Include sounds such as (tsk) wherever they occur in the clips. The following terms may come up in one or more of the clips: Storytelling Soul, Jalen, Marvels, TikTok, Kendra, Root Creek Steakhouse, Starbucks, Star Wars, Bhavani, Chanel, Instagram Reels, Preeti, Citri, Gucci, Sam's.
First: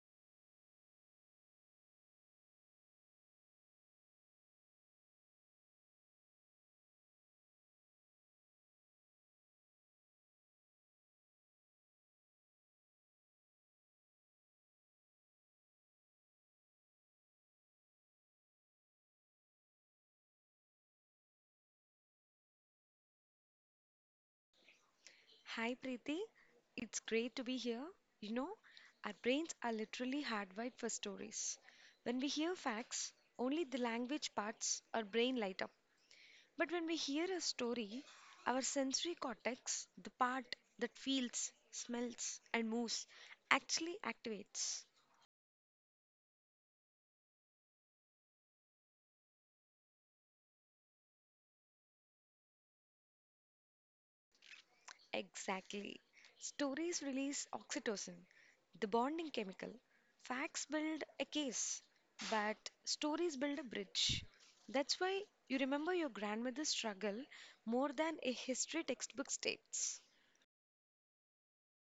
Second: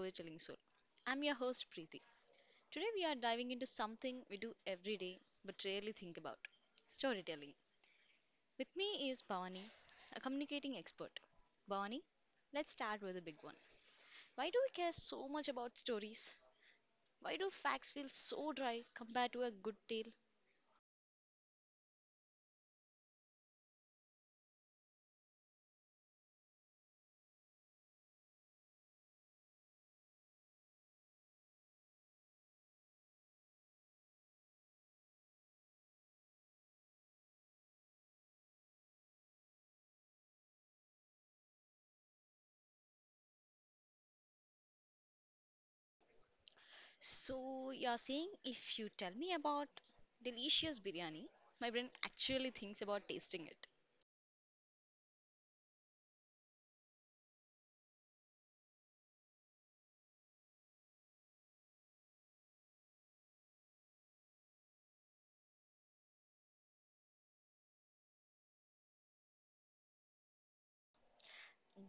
Storytelling Soul. I'm your host, Preeti. Today, we are diving into something we do every day but rarely think about storytelling. With me is Bhavani, a communicating expert. Bhavani, let's start with a big one. Why do we care so much about stories? Why do facts feel so dry compared to a good tale? Hi Preeti, it's great to be here. You know, our brains are literally hardwired for stories. When we hear facts, only the language parts our brain light up. But when we hear a story, our sensory cortex, the part that feels, smells, and moves, actually activates. So, you're saying if you tell me about delicious biryani, my brain actually thinks about tasting it. Exactly. Stories release oxytocin, the bonding chemical. Facts build a case, but stories build a bridge. That's why you remember your grandmother's struggle more than a history textbook states.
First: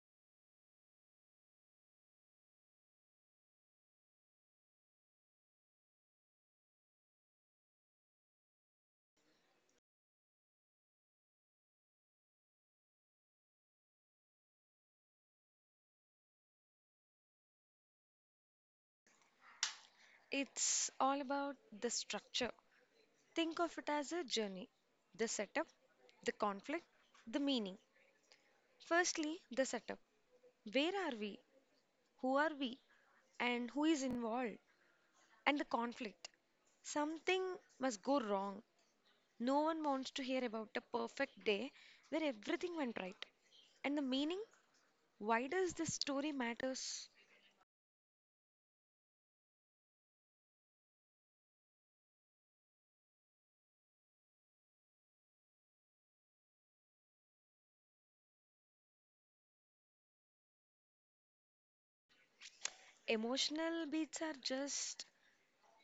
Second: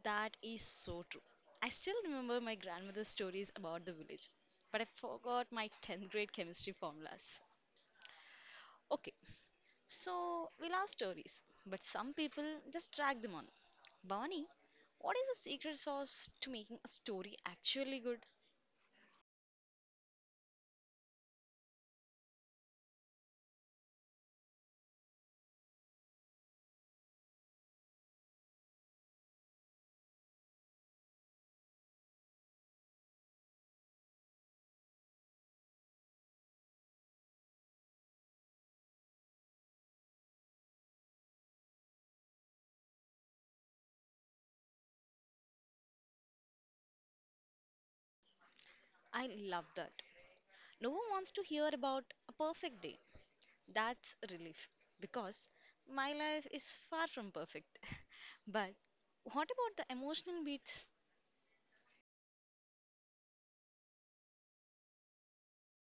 That is so true. I still remember my grandmother's stories about the village, but I forgot my 10th grade chemistry formulas. Okay, so we love stories, but some people just drag them on. Bhavani, what is the secret sauce to making a story actually good? It's all about the structure. Think of it as a journey: the setup, the conflict, the meaning. Firstly, the setup. Where are we? Who are we? And who is involved? And the conflict. Something must go wrong. No one wants to hear about a perfect day where everything went right. And the meaning? Why does this story matters? I love that. No one wants to hear about a perfect day. That's a relief because my life is far from perfect. (laughs) But what about the emotional beats? Emotional beats are just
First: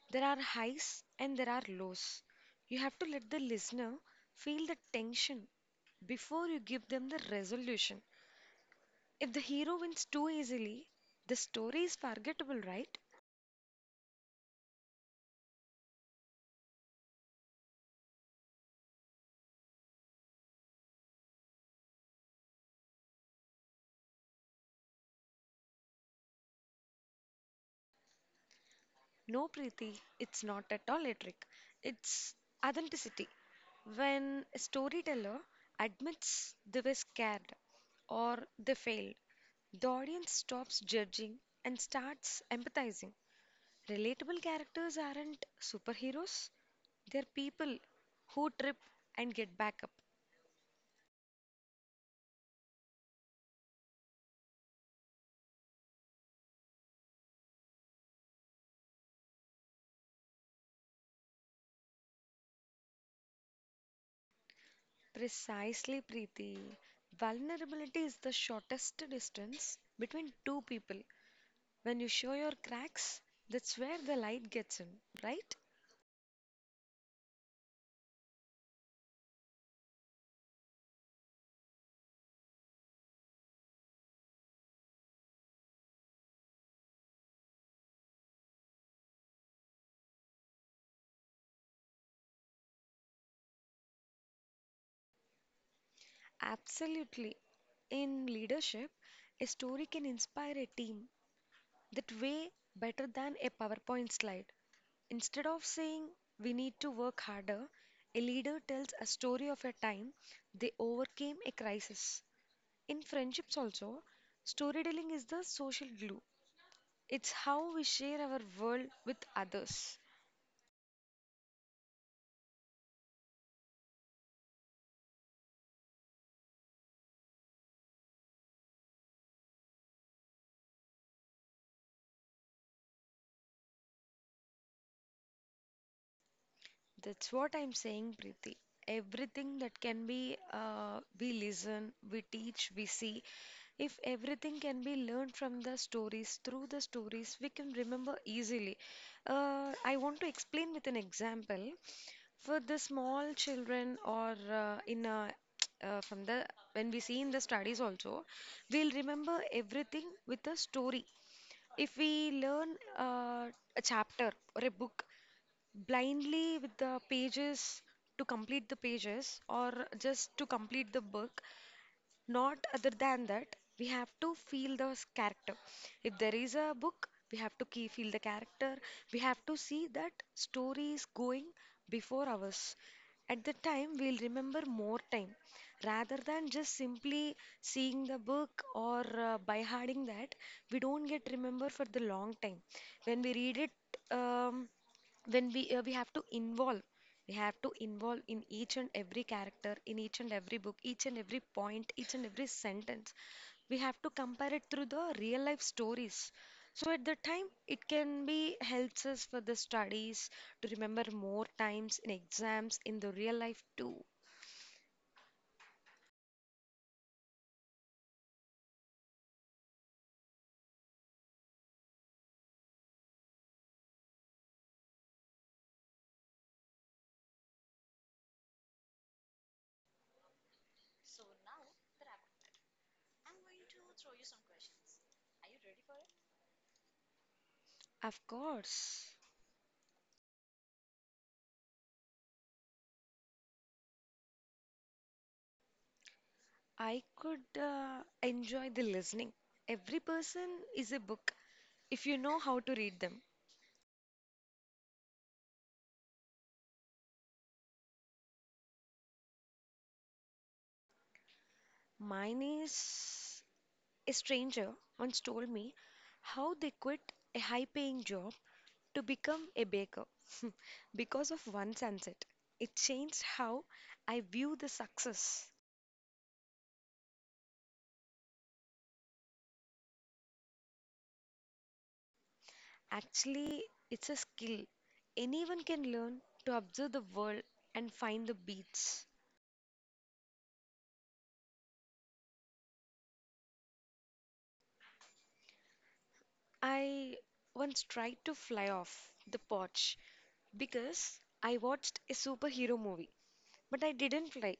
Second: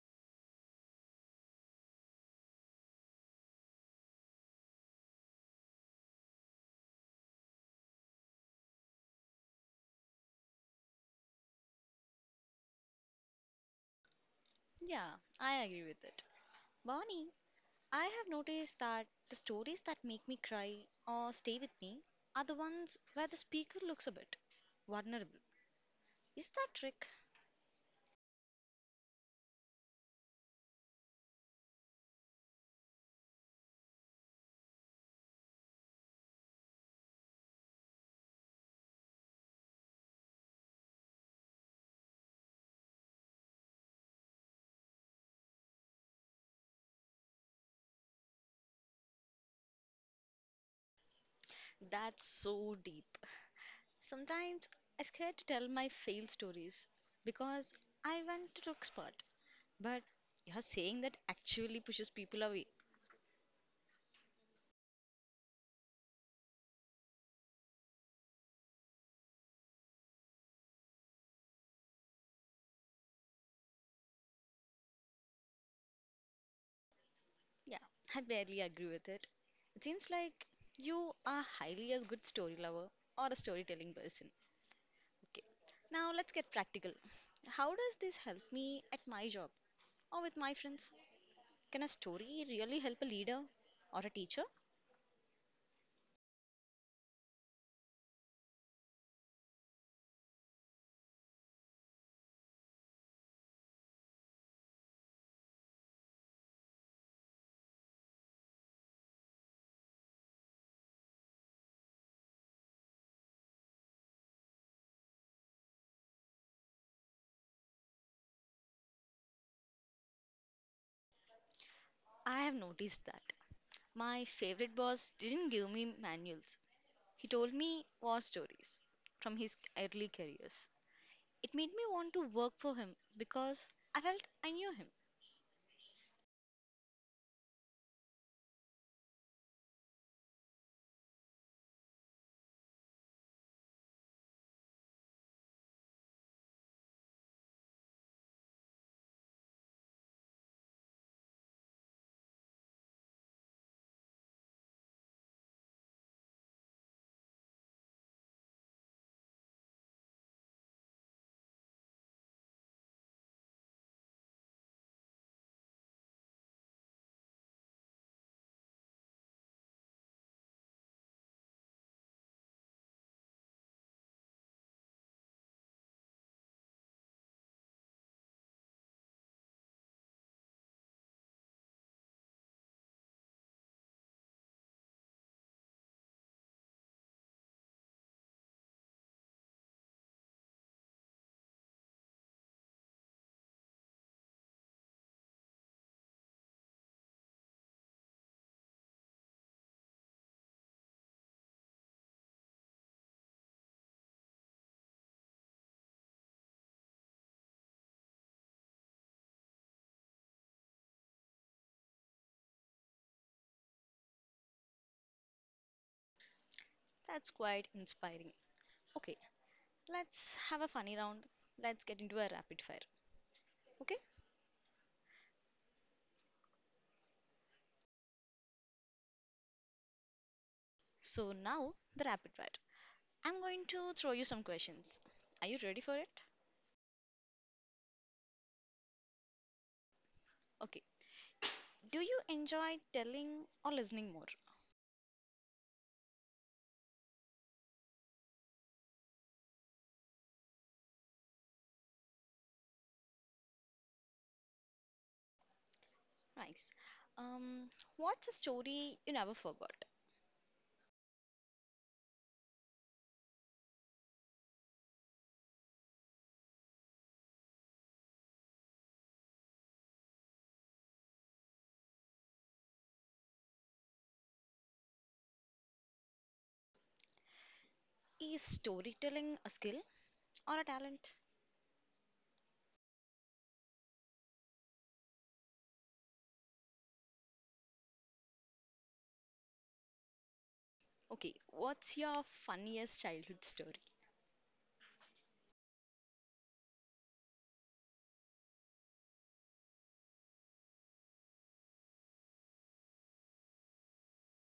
there are highs and there are lows. You have to let the listener feel the tension before you give them the resolution. If the hero wins too easily, the story is forgettable, right? Yeah, I agree with it. Bonnie, I have noticed that the stories that make me cry or stay with me are the ones where the speaker looks a bit vulnerable. Is that trick? No, Preeti, it's not at all a trick. It's authenticity. When a storyteller admits they were scared or they failed, the audience stops judging and starts empathizing. Relatable characters aren't superheroes, they're people who trip and get back up. That's so deep. Sometimes I scared to tell my failed stories because I went to the expert. But you're saying that actually pushes people away. Precisely, Preeti. Vulnerability is the shortest distance between two people. When you show your cracks, that's where the light gets in, right? Yeah, I barely agree with it. It seems like you are highly a good story lover or a storytelling person. Okay, now let's get practical. How does this help me at my job or with my friends? Can a story really help a leader or a teacher? Absolutely. In leadership, a story can inspire a team that way better than a PowerPoint slide. Instead of saying we need to work harder, a leader tells a story of a time they overcame a crisis. In friendships, also, storytelling is the social glue. It's how we share our world with others. I have noticed that. My favorite boss didn't give me manuals, he told me war stories from his early careers. It made me want to work for him because I felt I knew him. That's what I'm saying, Preeti. Everything that can be, we listen, we teach, we see. If everything can be learned from the stories, through the stories, we can remember easily. I want to explain with an example. For the small children or in a, from the when we see in the studies also, we'll remember everything with a story. If we learn uh, a chapter or a book blindly with the pages to complete the pages or just to complete the book. Not other than that, we have to feel the character. If there is a book, we have to key feel the character. We have to see that story is going before ours. At the time, we'll remember more time rather than just simply seeing the book or by harding that we don't get remember for the long time when we read it um, when we have to involve in each and every character, in each and every book, each and every point, each and every sentence. We have to compare it through the real life stories, so at that time it can be helps us for the studies to remember more times in exams, in the real life too. That's quite inspiring. Okay, let's have a funny round. Let's get into a rapid fire. Okay, so now the rapid fire. I'm going to throw you some questions. Are you ready for it? Of course. Okay. Do you enjoy telling or listening more? I could enjoy the listening. Every person is a book if you know how to read them. Nice. Um, what's a story you never forgot? Mine is. A stranger once told me how they quit a high paying job to become a baker (laughs) because of one sunset. It changed how I view the success. Is storytelling a skill or a talent? Actually, it's a skill. Anyone can learn to observe the world and find the beats. Okay, what's your funniest childhood story? I once tried to fly off the porch because I watched a superhero movie, but I didn't fly.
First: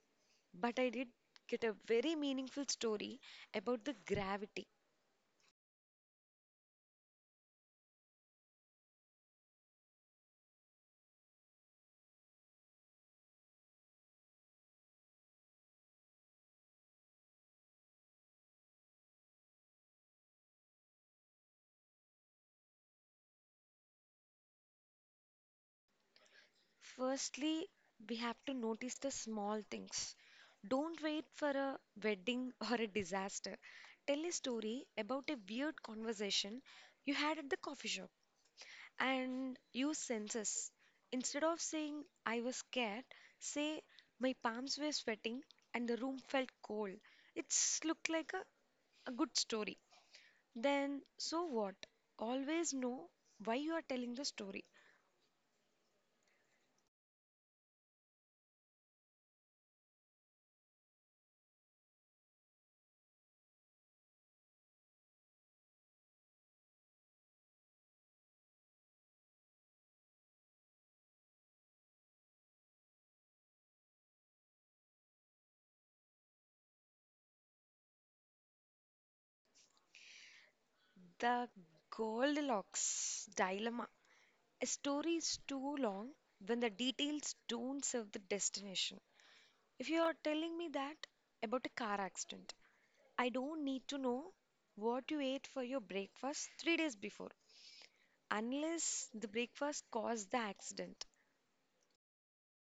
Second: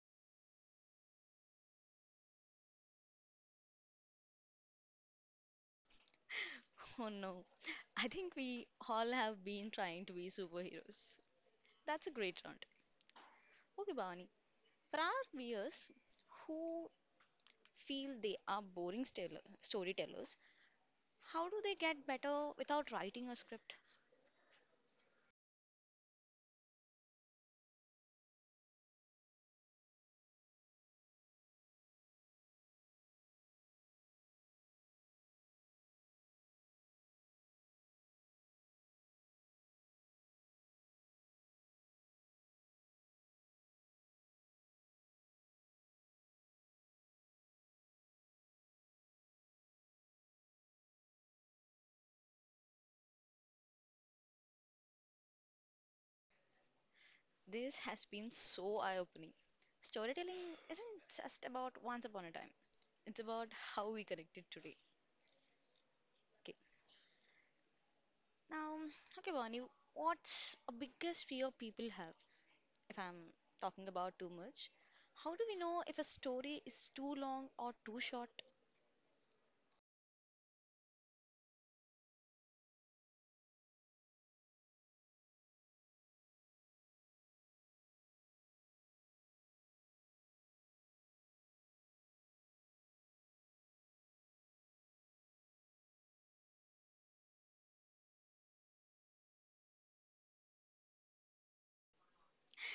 But I did get a very meaningful story about the gravity. (laughs) Oh no, I think we all have been trying to be superheroes. That's a great round. Okay, Bhavani, for our viewers who feel they are boring storytellers, how do they get better without writing a script? Firstly, we have to notice the small things. Don't wait for a wedding (laughs) or a disaster. Tell a story about a weird conversation you had at the coffee shop and use senses. Instead of saying, I was scared, say, my palms were sweating and the room felt cold. It's looked like a good story. Then, so what? Always know why you are telling the story. This has been so eye opening. Storytelling isn't just about once upon a time, it's about how we connect it today. Okay, now, okay, Bonnie, what's a biggest fear people have? If I'm talking about too much, how do we know if a story is too long or too short? The Goldilocks dilemma. A story is too long when the details don't serve the destination. If you are telling me that about a car accident, I don't need to know what you ate for your breakfast 3 days before, unless the breakfast caused the accident.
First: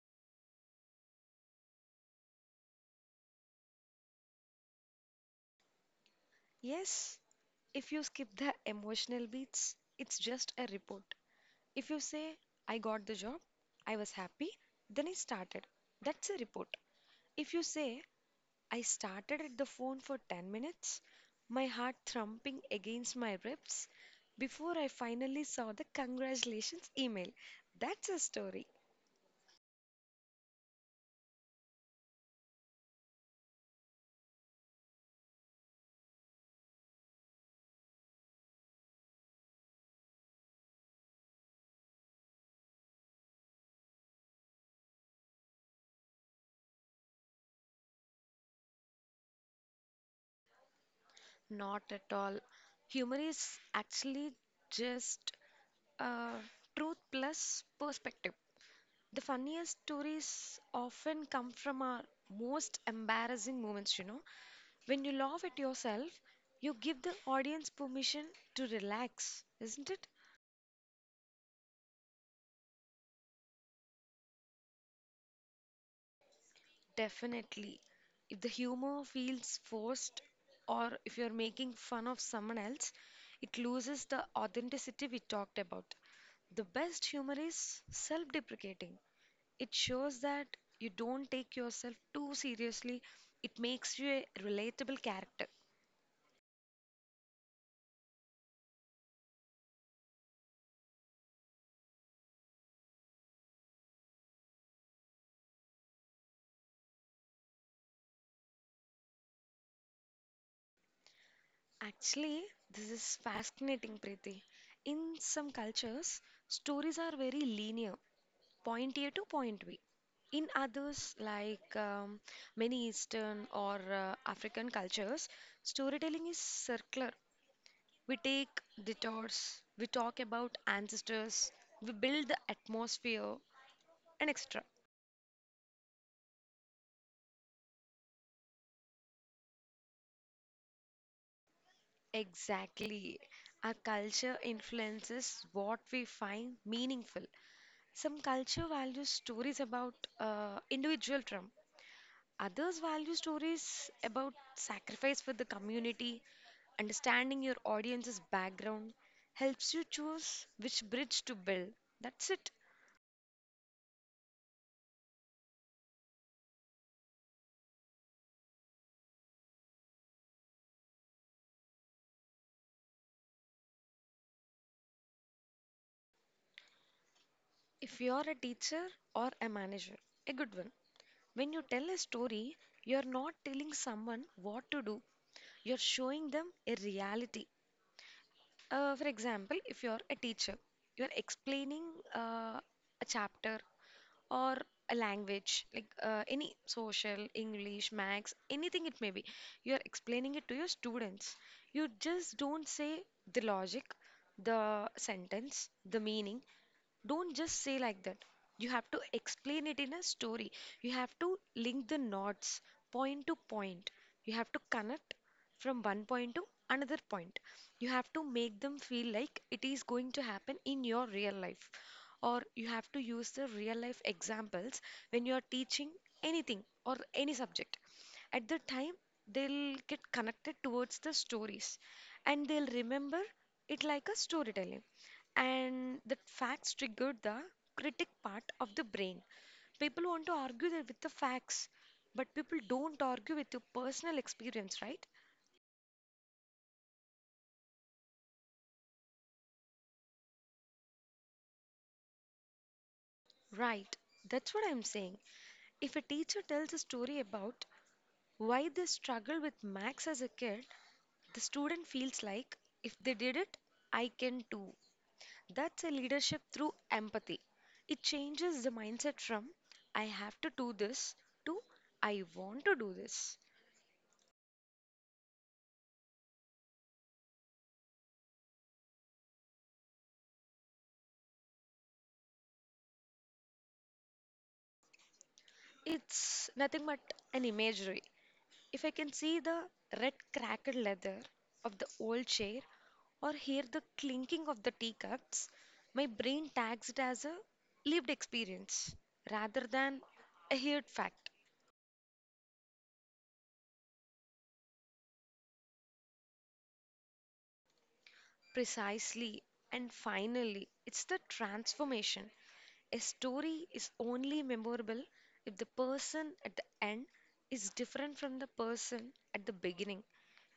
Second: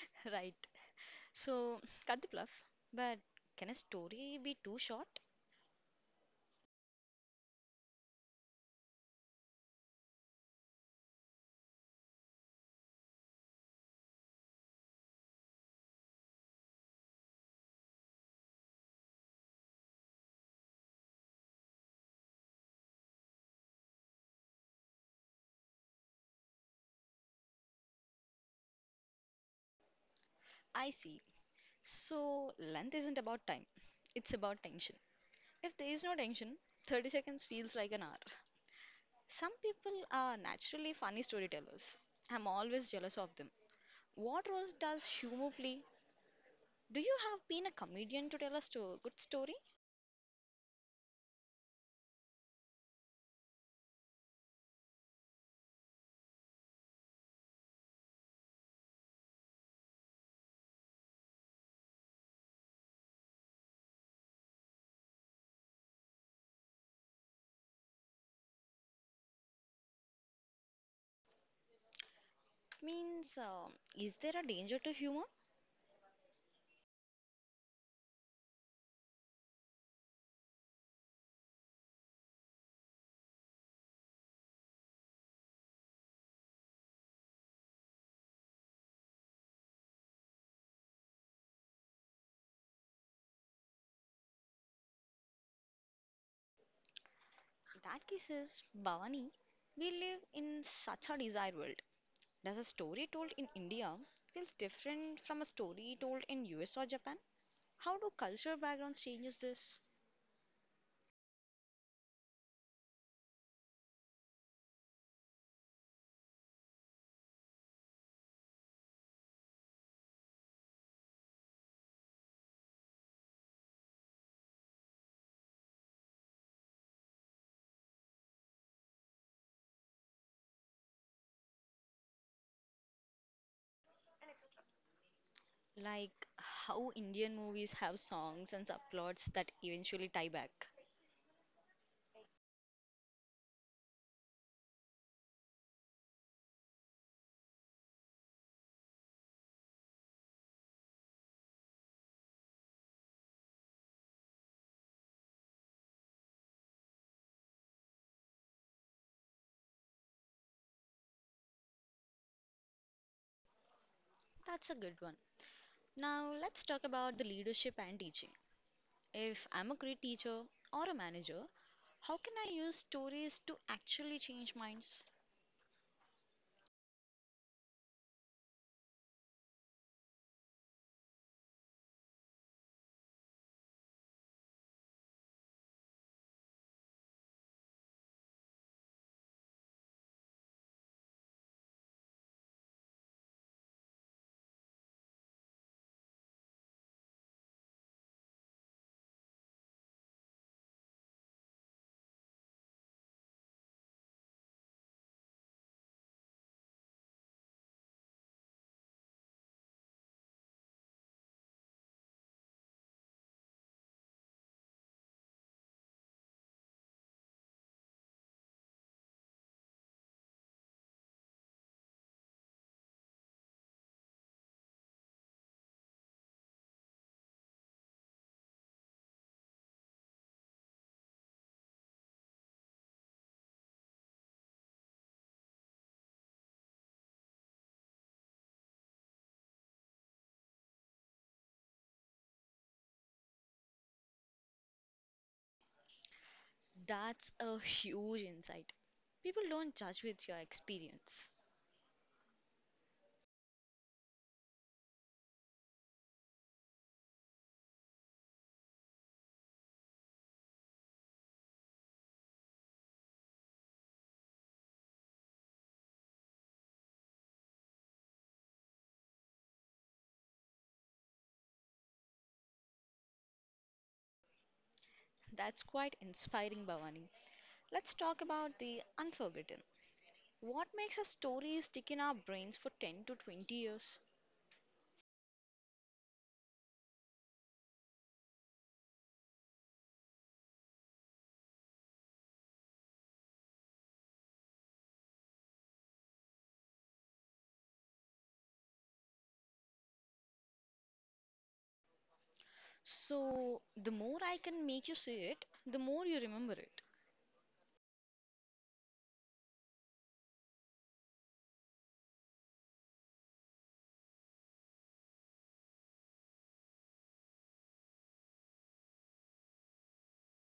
(laughs) Right, so cut the bluff. But can a story be too short? Yes, if you skip the emotional beats, it's just a report. If you say, I got the job, I was happy, then I started, that's a report. If you say, I started at the phone for 10 minutes, my heart thumping against my ribs before I finally saw the congratulations email. That's a story. I see. So, length isn't about time, it's about tension. If there is no tension, 30 seconds feels like an hour. Some people are naturally funny storytellers. I'm always jealous of them. What role does humor play? Do you have been a comedian to tell a good story? Not at all. Humor is actually just uh, truth plus perspective. The funniest stories often come from our most embarrassing moments. When you laugh at yourself, you give the audience permission to relax, isn't it? Means, is there a danger to humor? Definitely. If the humor feels forced or if you're making fun of someone else, it loses the authenticity we talked about. The best humor is self deprecating. It shows that you don't take yourself too seriously, it makes you a relatable character. In that case is Bhavani. We live in such a desired world. Does a story told in India feels different from a story told in US or Japan? How do cultural backgrounds changes this? Actually, this is fascinating, Preeti. In some cultures, stories are very linear. Point A to point B. In others, like many Eastern or African cultures, storytelling is circular. We take detours, we talk about ancestors, we build the atmosphere, and extra. Like how Indian movies have songs and subplots that eventually tie back. Exactly. Our culture influences what we find meaningful. Some culture values stories about individual trauma. Others value stories about sacrifice for the community. Understanding your audience's background helps you choose which bridge to build. That's it. That's a good one. Now let's talk about the leadership and teaching. If I'm a great teacher or a manager, how can I use stories to actually change minds? If you're a teacher or a manager, a good one. When you tell a story, you're not telling someone what to do, you're showing them a reality. For example, if you're a teacher, you're explaining uh, a chapter or a language like any social English max, anything it may be. You are explaining it to your students. You just don't say the logic, the sentence, the meaning. Don't just say like that. You have to explain it in a story. You have to link the knots point to point. You have to connect from one point to another point. You have to make them feel like it is going to happen in your real life, or you have to use the real life examples when you are teaching anything or any subject. At the time, they'll get connected towards the stories and they'll remember it like a storytelling. And the facts triggered the critic part of the brain. People want to argue that with the facts, but people don't argue with your personal experience, right? That's a huge insight. People don't judge with your experience. Right. That's what I'm saying. If a teacher tells a story about why they struggled with max as a kid, the student feels like, if they did it, I can too. That's a leadership through empathy. It changes the mindset from, I have to do this, to, I want to do this. That's quite inspiring, Bhavani. Let's talk about the unforgotten. What makes a story stick in our brains for 10 to 20 years? It's nothing but an imagery. If I can see the red cracked leather of the old chair or hear the clinking of the teacups, my brain tags it as a lived experience rather than a heard fact. So, the more I can make you see it, the more you remember it. Precisely. And finally, it's the transformation. A story is only memorable if the person at the end is different from the person at the beginning.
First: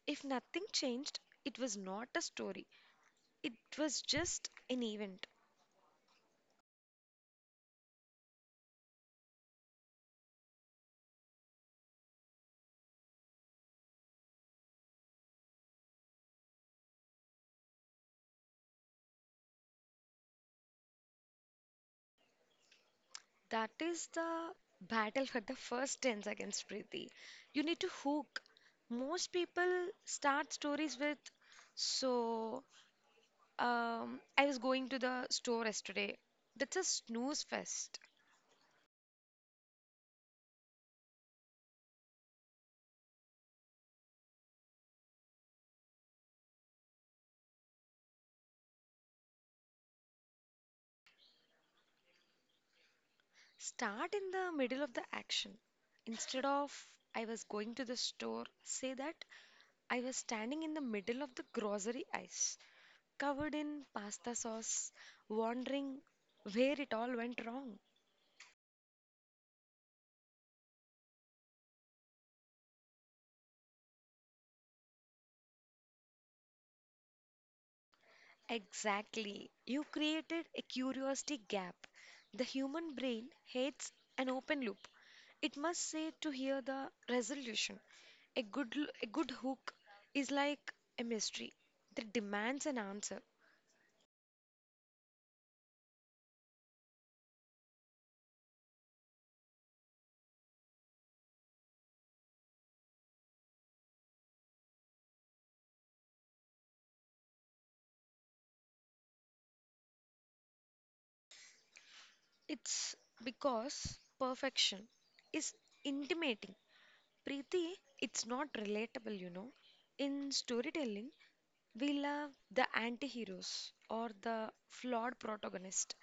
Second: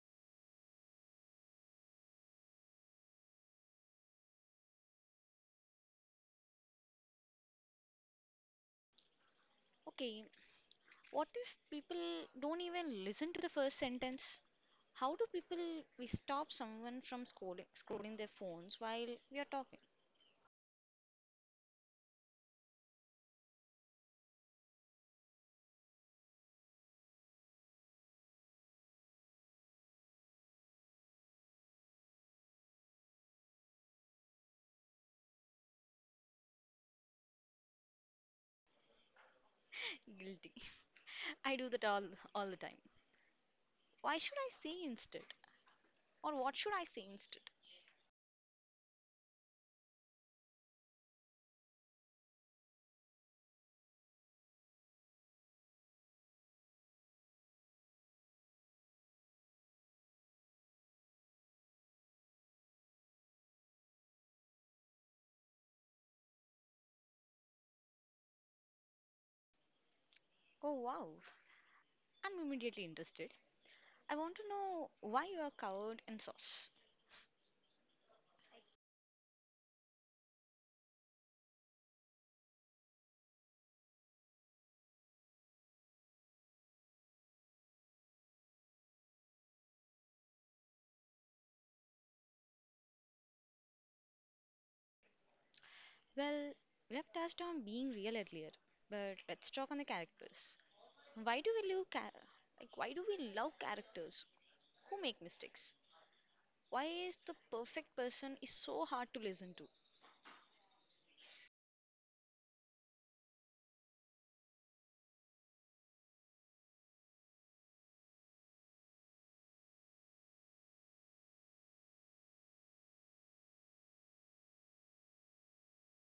If nothing changed, it was not a story, it was just an event. Okay, what if people don't even listen to the first sentence? How do people we stop someone from scrolling their phones while we are talking? That is the battle for the first 10 seconds, Preeti. You need to hook. Most people start stories with, so, I was going to the store yesterday. That's a snooze fest. Guilty. (laughs) I do that all the time. Why should I say instead? Or what should I say instead? Start in the middle of the action. Instead of I was going to the store, say that I was standing in the middle of the grocery aisle, covered in pasta sauce, wondering where it all went wrong. Oh wow, I'm immediately interested. I want to know why you are covered in sauce. Exactly. You created a curiosity gap. The human brain hates an open loop. It must say to hear the resolution. A good hook is like a mystery that demands an answer. Well, we have touched on being real earlier, but let's talk on the characters. Why do we love like why do we love characters who make mistakes? Why is the perfect person is so hard to listen to? It's because perfection is intimating. Preeti, it's not relatable. In storytelling, we love the anti heroes or the flawed protagonist.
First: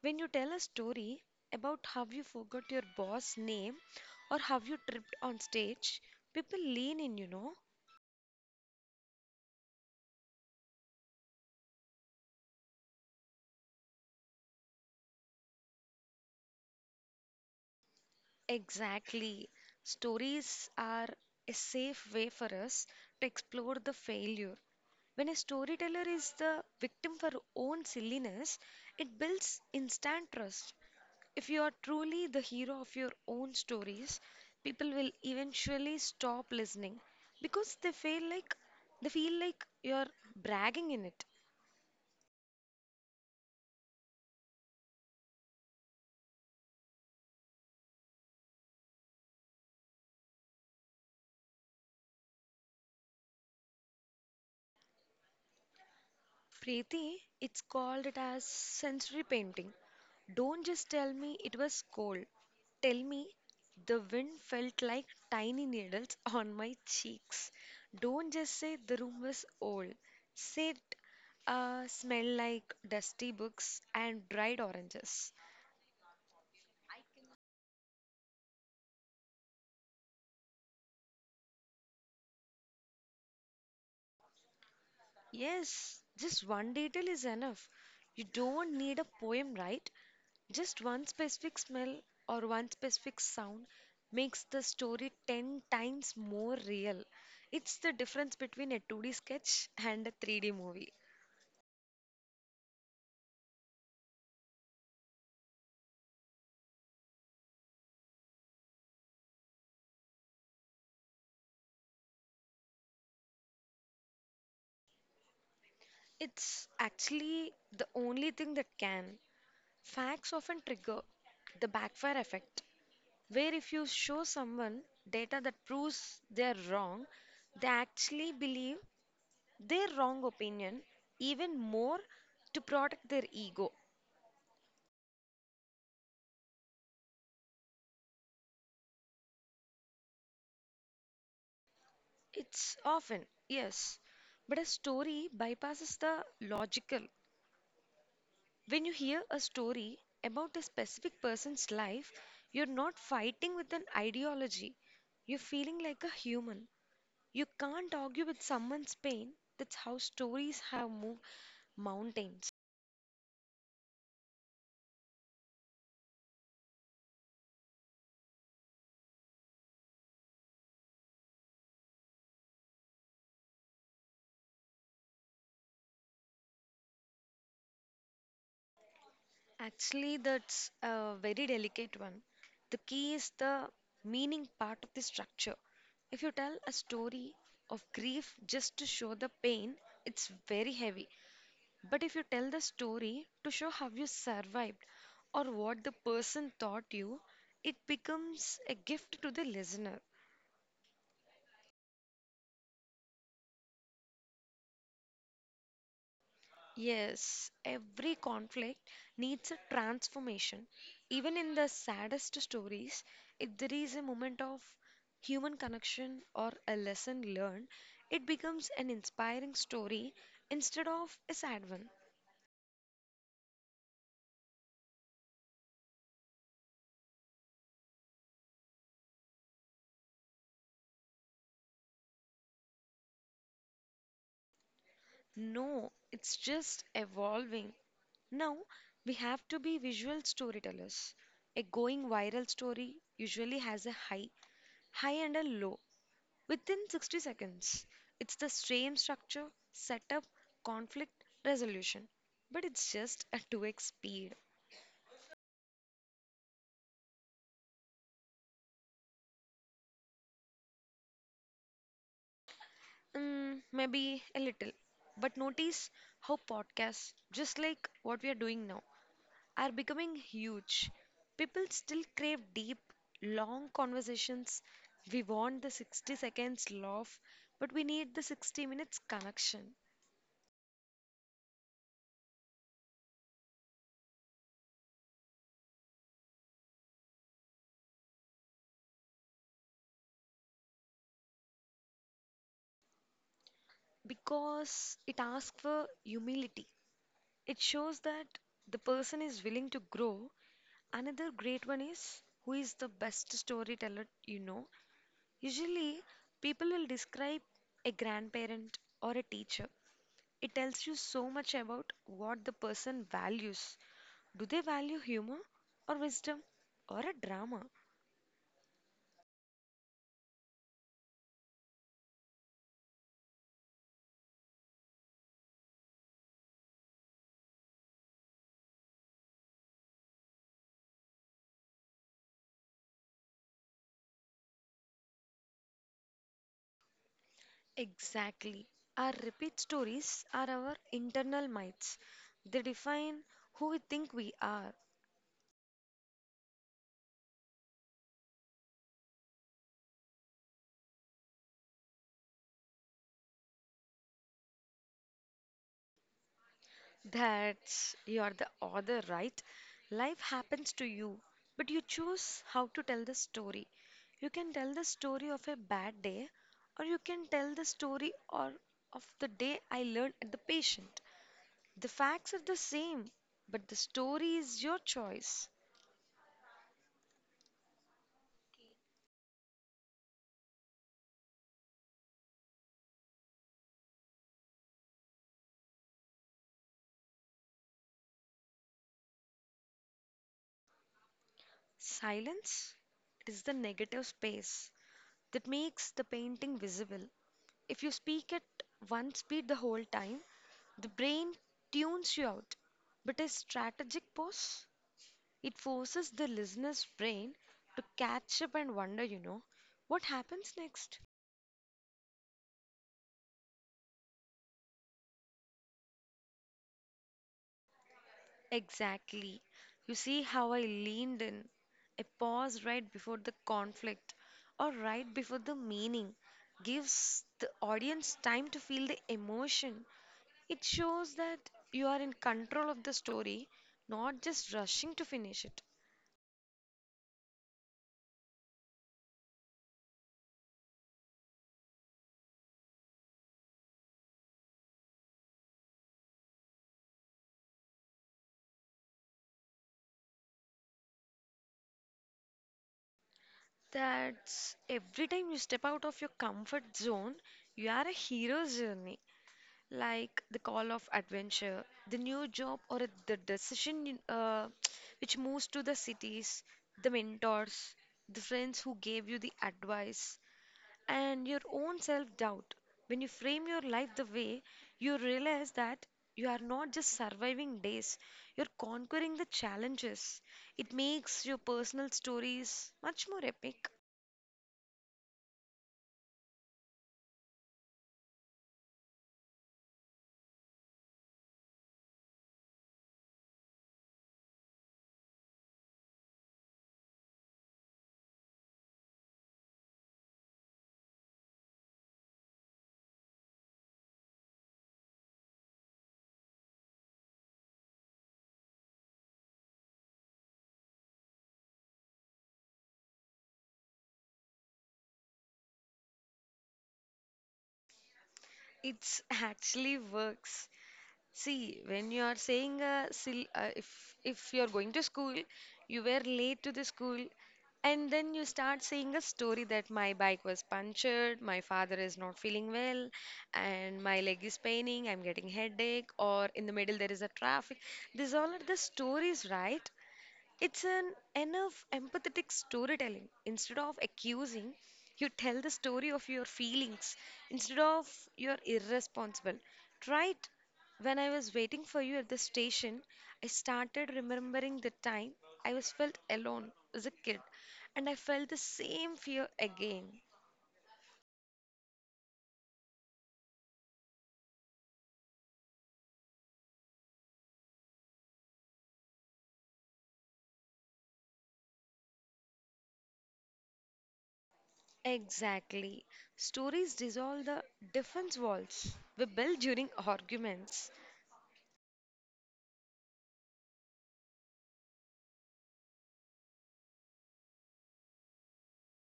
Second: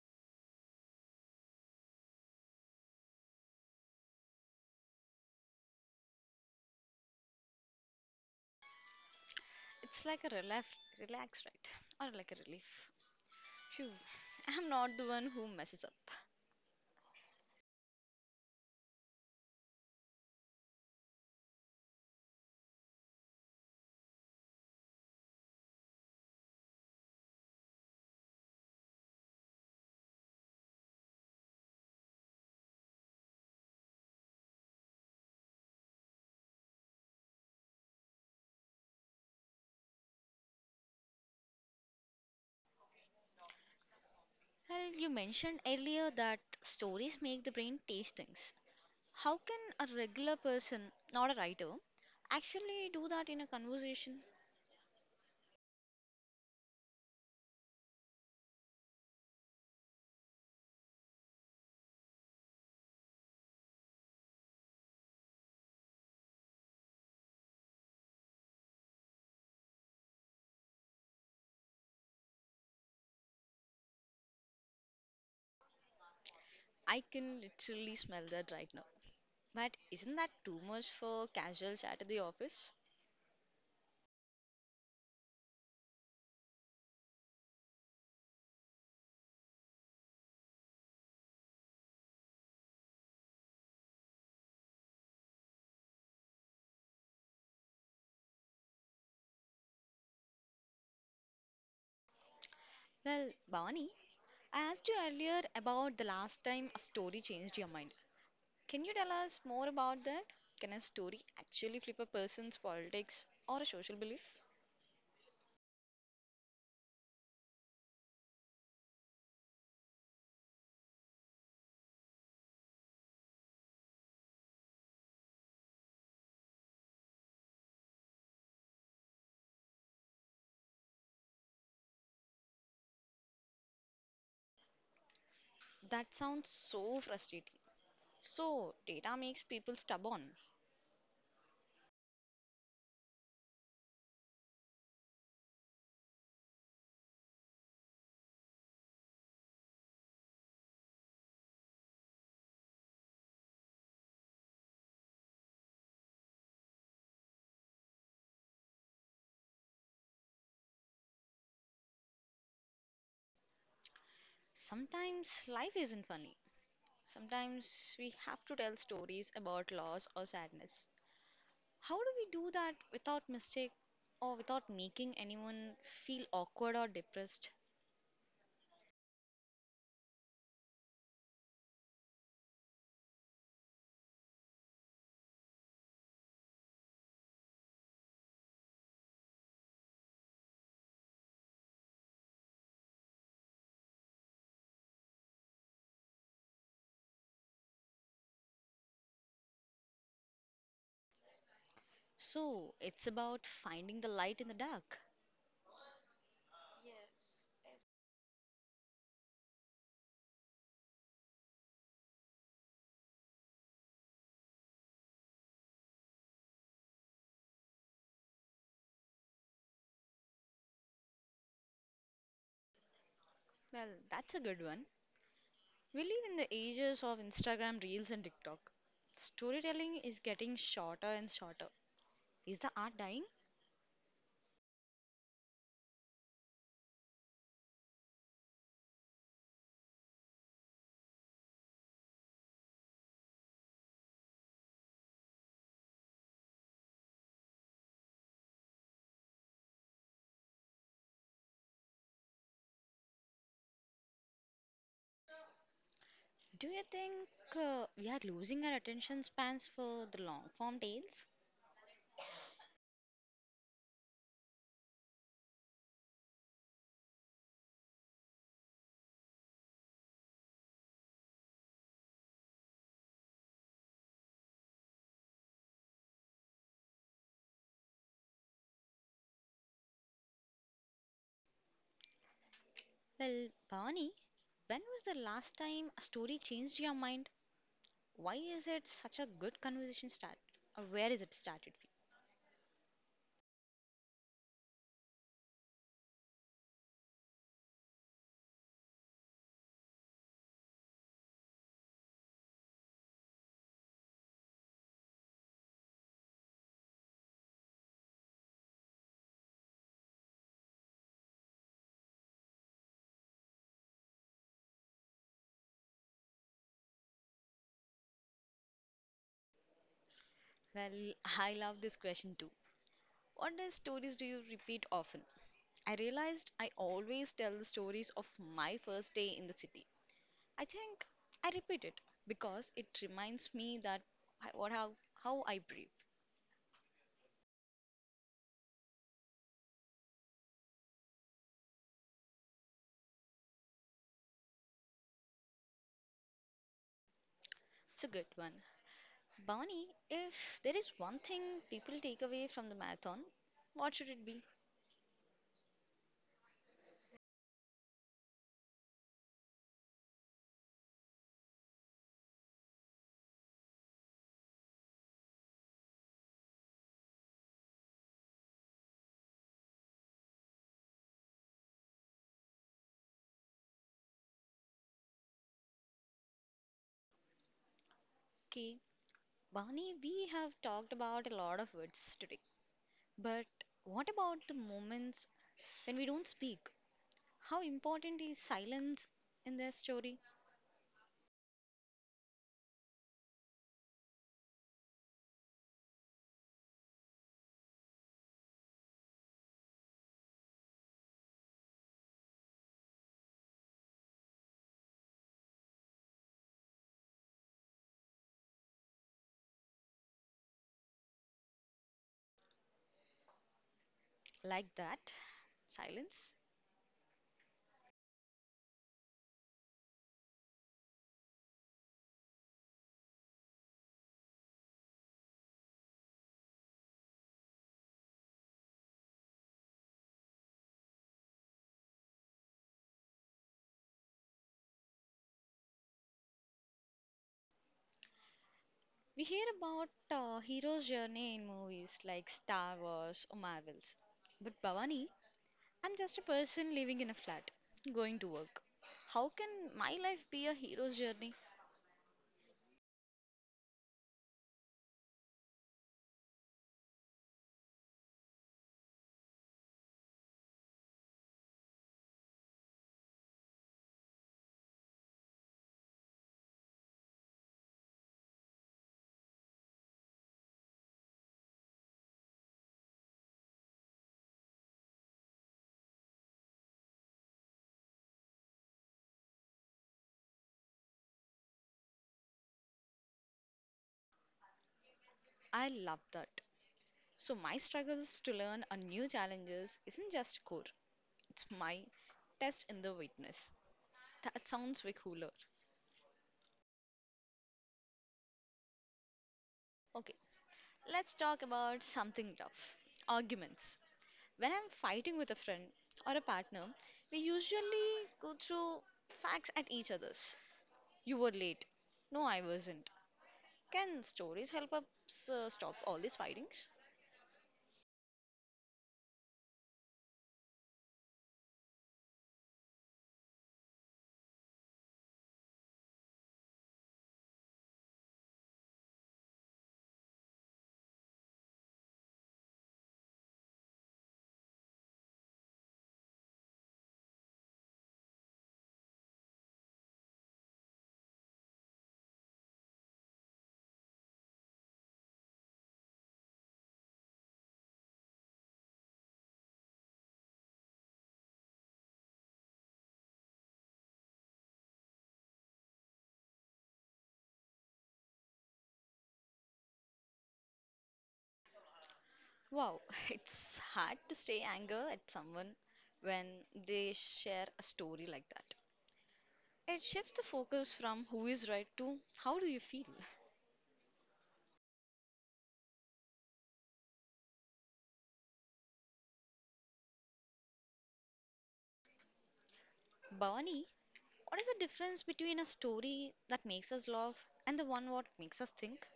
When you tell a story about how you forgot your boss name or how you tripped on stage, people lean in. It's like a relax, relax, right? Or like a relief. Phew, I'm not the one who messes up. Exactly. Stories are a safe way for us to explore the failure. When a storyteller is the victim for her own silliness, it builds instant trust. If you are truly the hero of your own stories, people will eventually stop listening because they feel like you're bragging in it. Well, you mentioned earlier that stories make the brain taste things. How can a regular person, not a writer, actually do that in a conversation? Preeti, it's called it as sensory painting. Don't just tell me it was cold. Tell me the wind felt like tiny needles (laughs) on my cheeks. Don't just say the room was old. Say it smelled like dusty books and dried oranges. I can literally smell that right now. But isn't that too much for casual chat at the office? Yes, just one detail is enough. You don't need a poem, right? Just one specific smell or one specific sound makes the story 10 times more real. It's the difference between a 2D sketch and a 3D movie. Well, Bonnie, I asked you earlier about the last time a story changed your mind. Can you tell us more about that? Can a story actually flip a person's politics or a social belief? It's actually the only thing that can. Facts often trigger the backfire effect, where if you show someone data that proves they're wrong, they actually believe their wrong opinion even more to protect their ego. That sounds so frustrating. So, data makes people stubborn. It's often, yes, but a story bypasses the logical. When you hear a story about a specific person's life, you're not fighting with an ideology, you're feeling like a human. You can't argue with someone's pain. That's how stories have moved mountains. Sometimes life isn't funny. Sometimes we have to tell stories about loss or sadness. How do we do that without mistake or without making anyone feel awkward or depressed? Actually, that's a very delicate one. The key is the meaning part of the structure. If you tell a story of grief just to show the pain, it's very heavy. But if you tell the story to show how you survived or what the person taught you, it becomes a gift to the listener. So, it's about finding the light in the dark. Yes, every conflict needs a transformation. Even in the saddest stories, if there is a moment of human connection or a lesson learned, it becomes an inspiring story instead of a sad one. Well, that's a good one. We live in the ages of Instagram Reels and TikTok. Storytelling is getting shorter and shorter. Is the art dying? No, it's just evolving. Now, we have to be visual storytellers. A going viral story usually has a high, high and a low within 60 seconds. It's the same structure, setup, conflict, resolution, but it's just at 2x speed. Do you think we are losing our attention spans for the long form tales? Maybe a little. But notice how podcasts, just like what we are doing now, are becoming huge. People still crave deep, long conversations. We want the 60 seconds laugh, but we need the 60 minutes connection Well, Barney, when was the last time a story changed your mind? Why is it such a good conversation start? Or where is it started? because it asks for humility. It shows that the person is willing to grow. Another great one is who is the best storyteller you know. Usually, people will describe a grandparent or a teacher. It tells you so much about what the person values. Do they value humor or wisdom or a drama? Well, I love this question too. What are stories do you repeat often? I realized I always tell the stories of my first day in the city. I think I repeat it because it reminds me that I, what how I breathe. Exactly. Our repeat stories are our internal myths. They define who we think we are. It's a good one. Bonnie, if there is one thing people take away from the marathon, what should it be? That's you are the author, right? Life happens to you, but you choose how to tell the story. You can tell the story of a bad day, or you can tell the story or of the day I learned at the patient. The facts are the same, but the story is your choice. Okay, Bonnie, we have talked about a lot of words today, but what about the moments when we don't speak? How important is silence in their story? Silence is the negative space that makes the painting visible. If you speak at one speed the whole time, the brain tunes you out, but a strategic pause, it forces the listener's brain to catch up and wonder, you know, what happens next? Like that, silence. Exactly. You see how I leaned in. A pause right before the conflict or right before the meaning gives the audience time to feel the emotion. It shows that you are in control of the story, not just rushing to finish it. We hear about hero's journey in movies like Star Wars or Marvels. But Bhavani, I'm just a person living in a flat, going to work. How can my life be a hero's journey? That's every time you step out of your comfort zone, you are a hero's journey. Like the call of adventure, the new job, or the decision you- uh, (tsk) which moves to the cities, the mentors, the friends who gave you the advice, and your own self doubt. When you frame your life the way, you realize that you are not just surviving days, you're conquering the challenges. It makes your personal stories much more epic. I love that. So my struggles to learn a new challenges isn't just core. It's my test in the witness. That sounds way cooler. Okay, let's talk about something tough. Arguments. When I'm fighting with a friend or a partner, we usually go through facts at each other's. You were late. No, I wasn't. Can stories help us stop all these fightings? It's actually works. See, when you are saying if you're going to school, you were late to the school, and then you start saying a story that my bike was punctured, my father is not feeling well, and my leg is paining, I'm getting headache, or in the middle there is a traffic. These all are the stories, right? It's an enough empathetic storytelling. Instead of accusing, you tell the story of your feelings. Instead of you're irresponsible. Try it. When I was waiting for you at the station, I started remembering the time I was felt alone as a kid, and I felt the same fear again. Wow, (laughs) it's hard to stay anger at someone when they share a story like that. It shifts the focus from who is right to how do you feel. Exactly. Stories dissolve the defense walls we build during arguments. Bhavani, what is the difference between a story that makes us laugh and the one what makes us think?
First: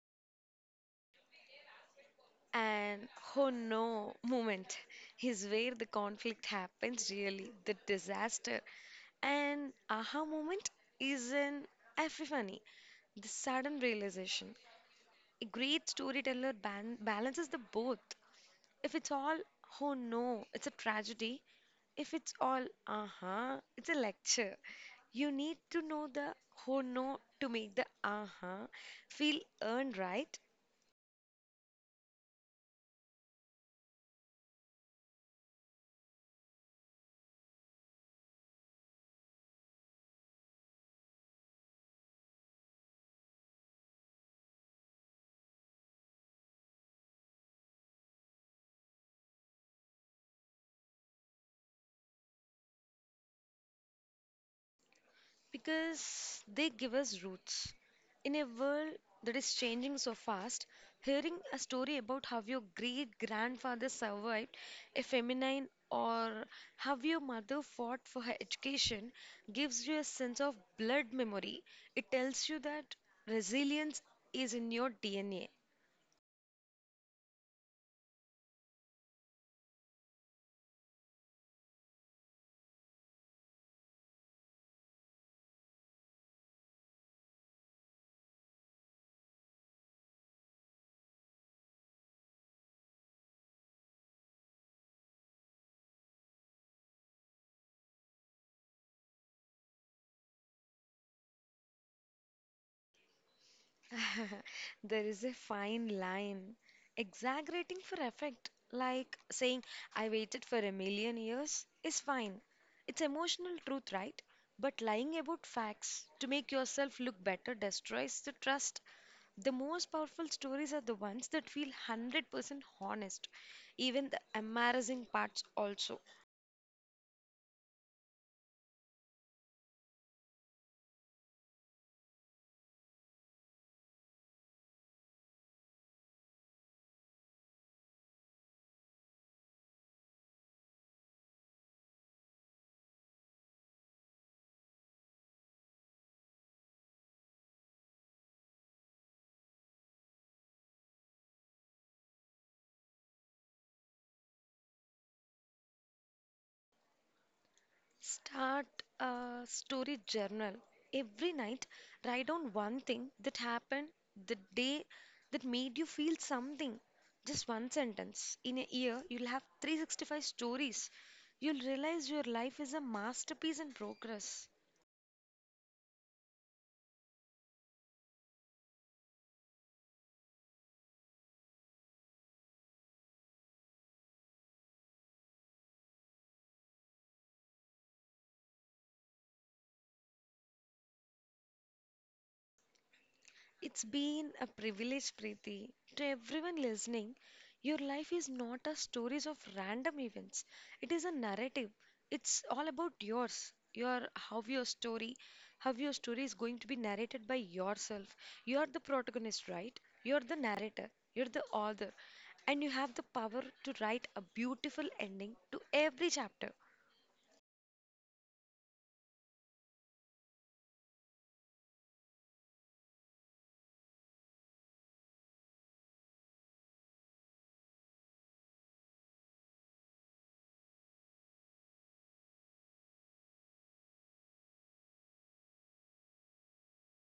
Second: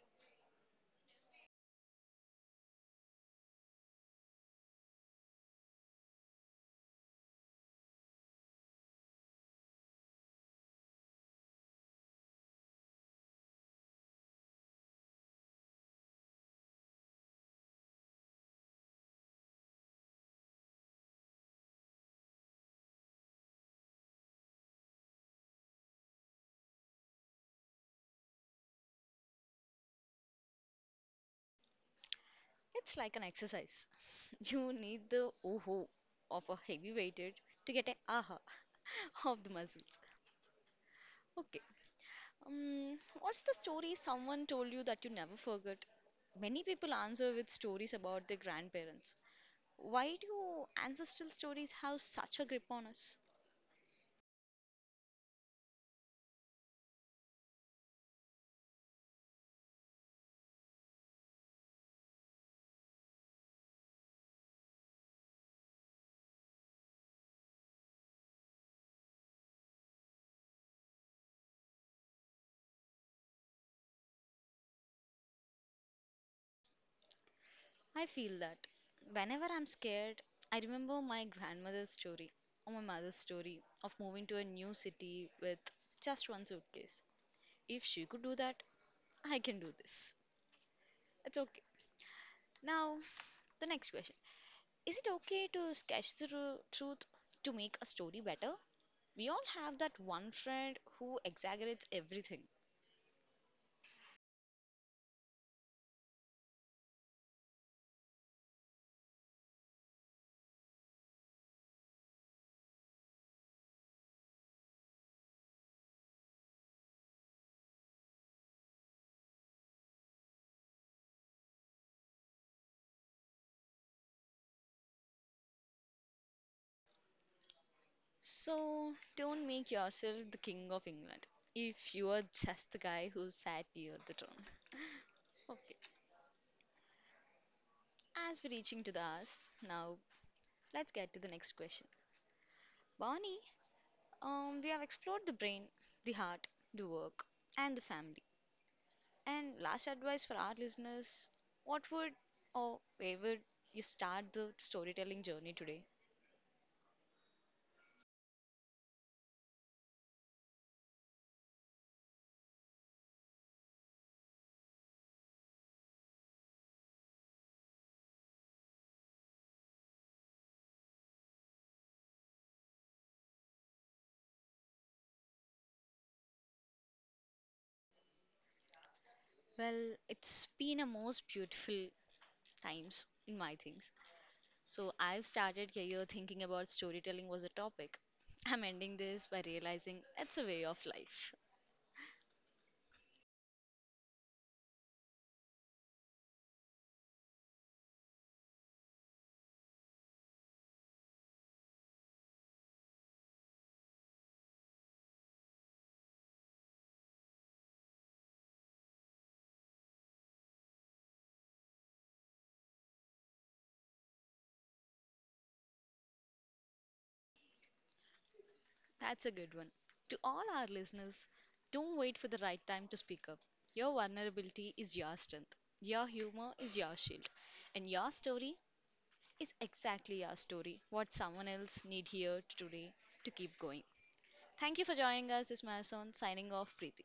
And oh no moment is where the conflict happens really, the disaster. And aha moment is an epiphany, the sudden realization. A great storyteller balances the both. If it's all oh no, it's a tragedy. If it's all aha, it's a lecture. You need to know the oh no to make the aha feel earned, right? It's like an exercise. (laughs) You need the oho of a heavy weighted to get an aha (laughs) of the muscles. Okay. What's the story someone told you that you never forgot? Many people answer with stories about their grandparents. Why do ancestral stories have such a grip on us? Because they give us roots. In a world that is changing so fast, hearing a story about how your great grandfather survived a feminine or how your mother fought for her education gives you a sense of blood memory. It tells you that resilience is in your DNA. I feel that whenever I'm scared, I remember my grandmother's story or my mother's story of moving to a new city with just one suitcase. If she could do that, I can do this. It's okay. Now, the next question. Is it okay to sketch the truth to make a story better? We all have that one friend who exaggerates everything. (laughs) There is a fine line. Exaggerating for effect, like saying, I waited for a million years, is fine. It's emotional truth, right? But lying about facts to make yourself look better destroys the trust. The most powerful stories are the ones that feel 100% honest, even the embarrassing parts also. So, don't make yourself the king of England if you are just the guy who sat near the throne. As we're reaching to the hours, now let's get to the next question. Barney, we have explored the brain, the heart, the work, and the family. And last advice for our listeners what would or where would you start the storytelling journey today? Start a story journal. Every night, write down one thing that happened the day that made you feel something. Just one sentence. In a year, you'll have 365 stories. You'll realize your life is a masterpiece in progress. Well, it's been a most beautiful times in my things. So I've started here thinking about storytelling was a topic. (laughs) I'm ending this by realizing it's a way of life. It's been a privilege, Preeti. To everyone listening, your life is not a stories of random events. It is a narrative. It's all about yours. Your how your story is going to be narrated by yourself. You're the protagonist, right? You're the narrator. You're the author, and you have the power to write a beautiful ending to every chapter. That's a good one. To all our listeners, don't wait for the right time to speak up. Your vulnerability is your strength. Your humor is your shield. And your story is exactly our story, what someone else need here today to keep going. Thank you for joining us this marathon. Signing off, Preeti.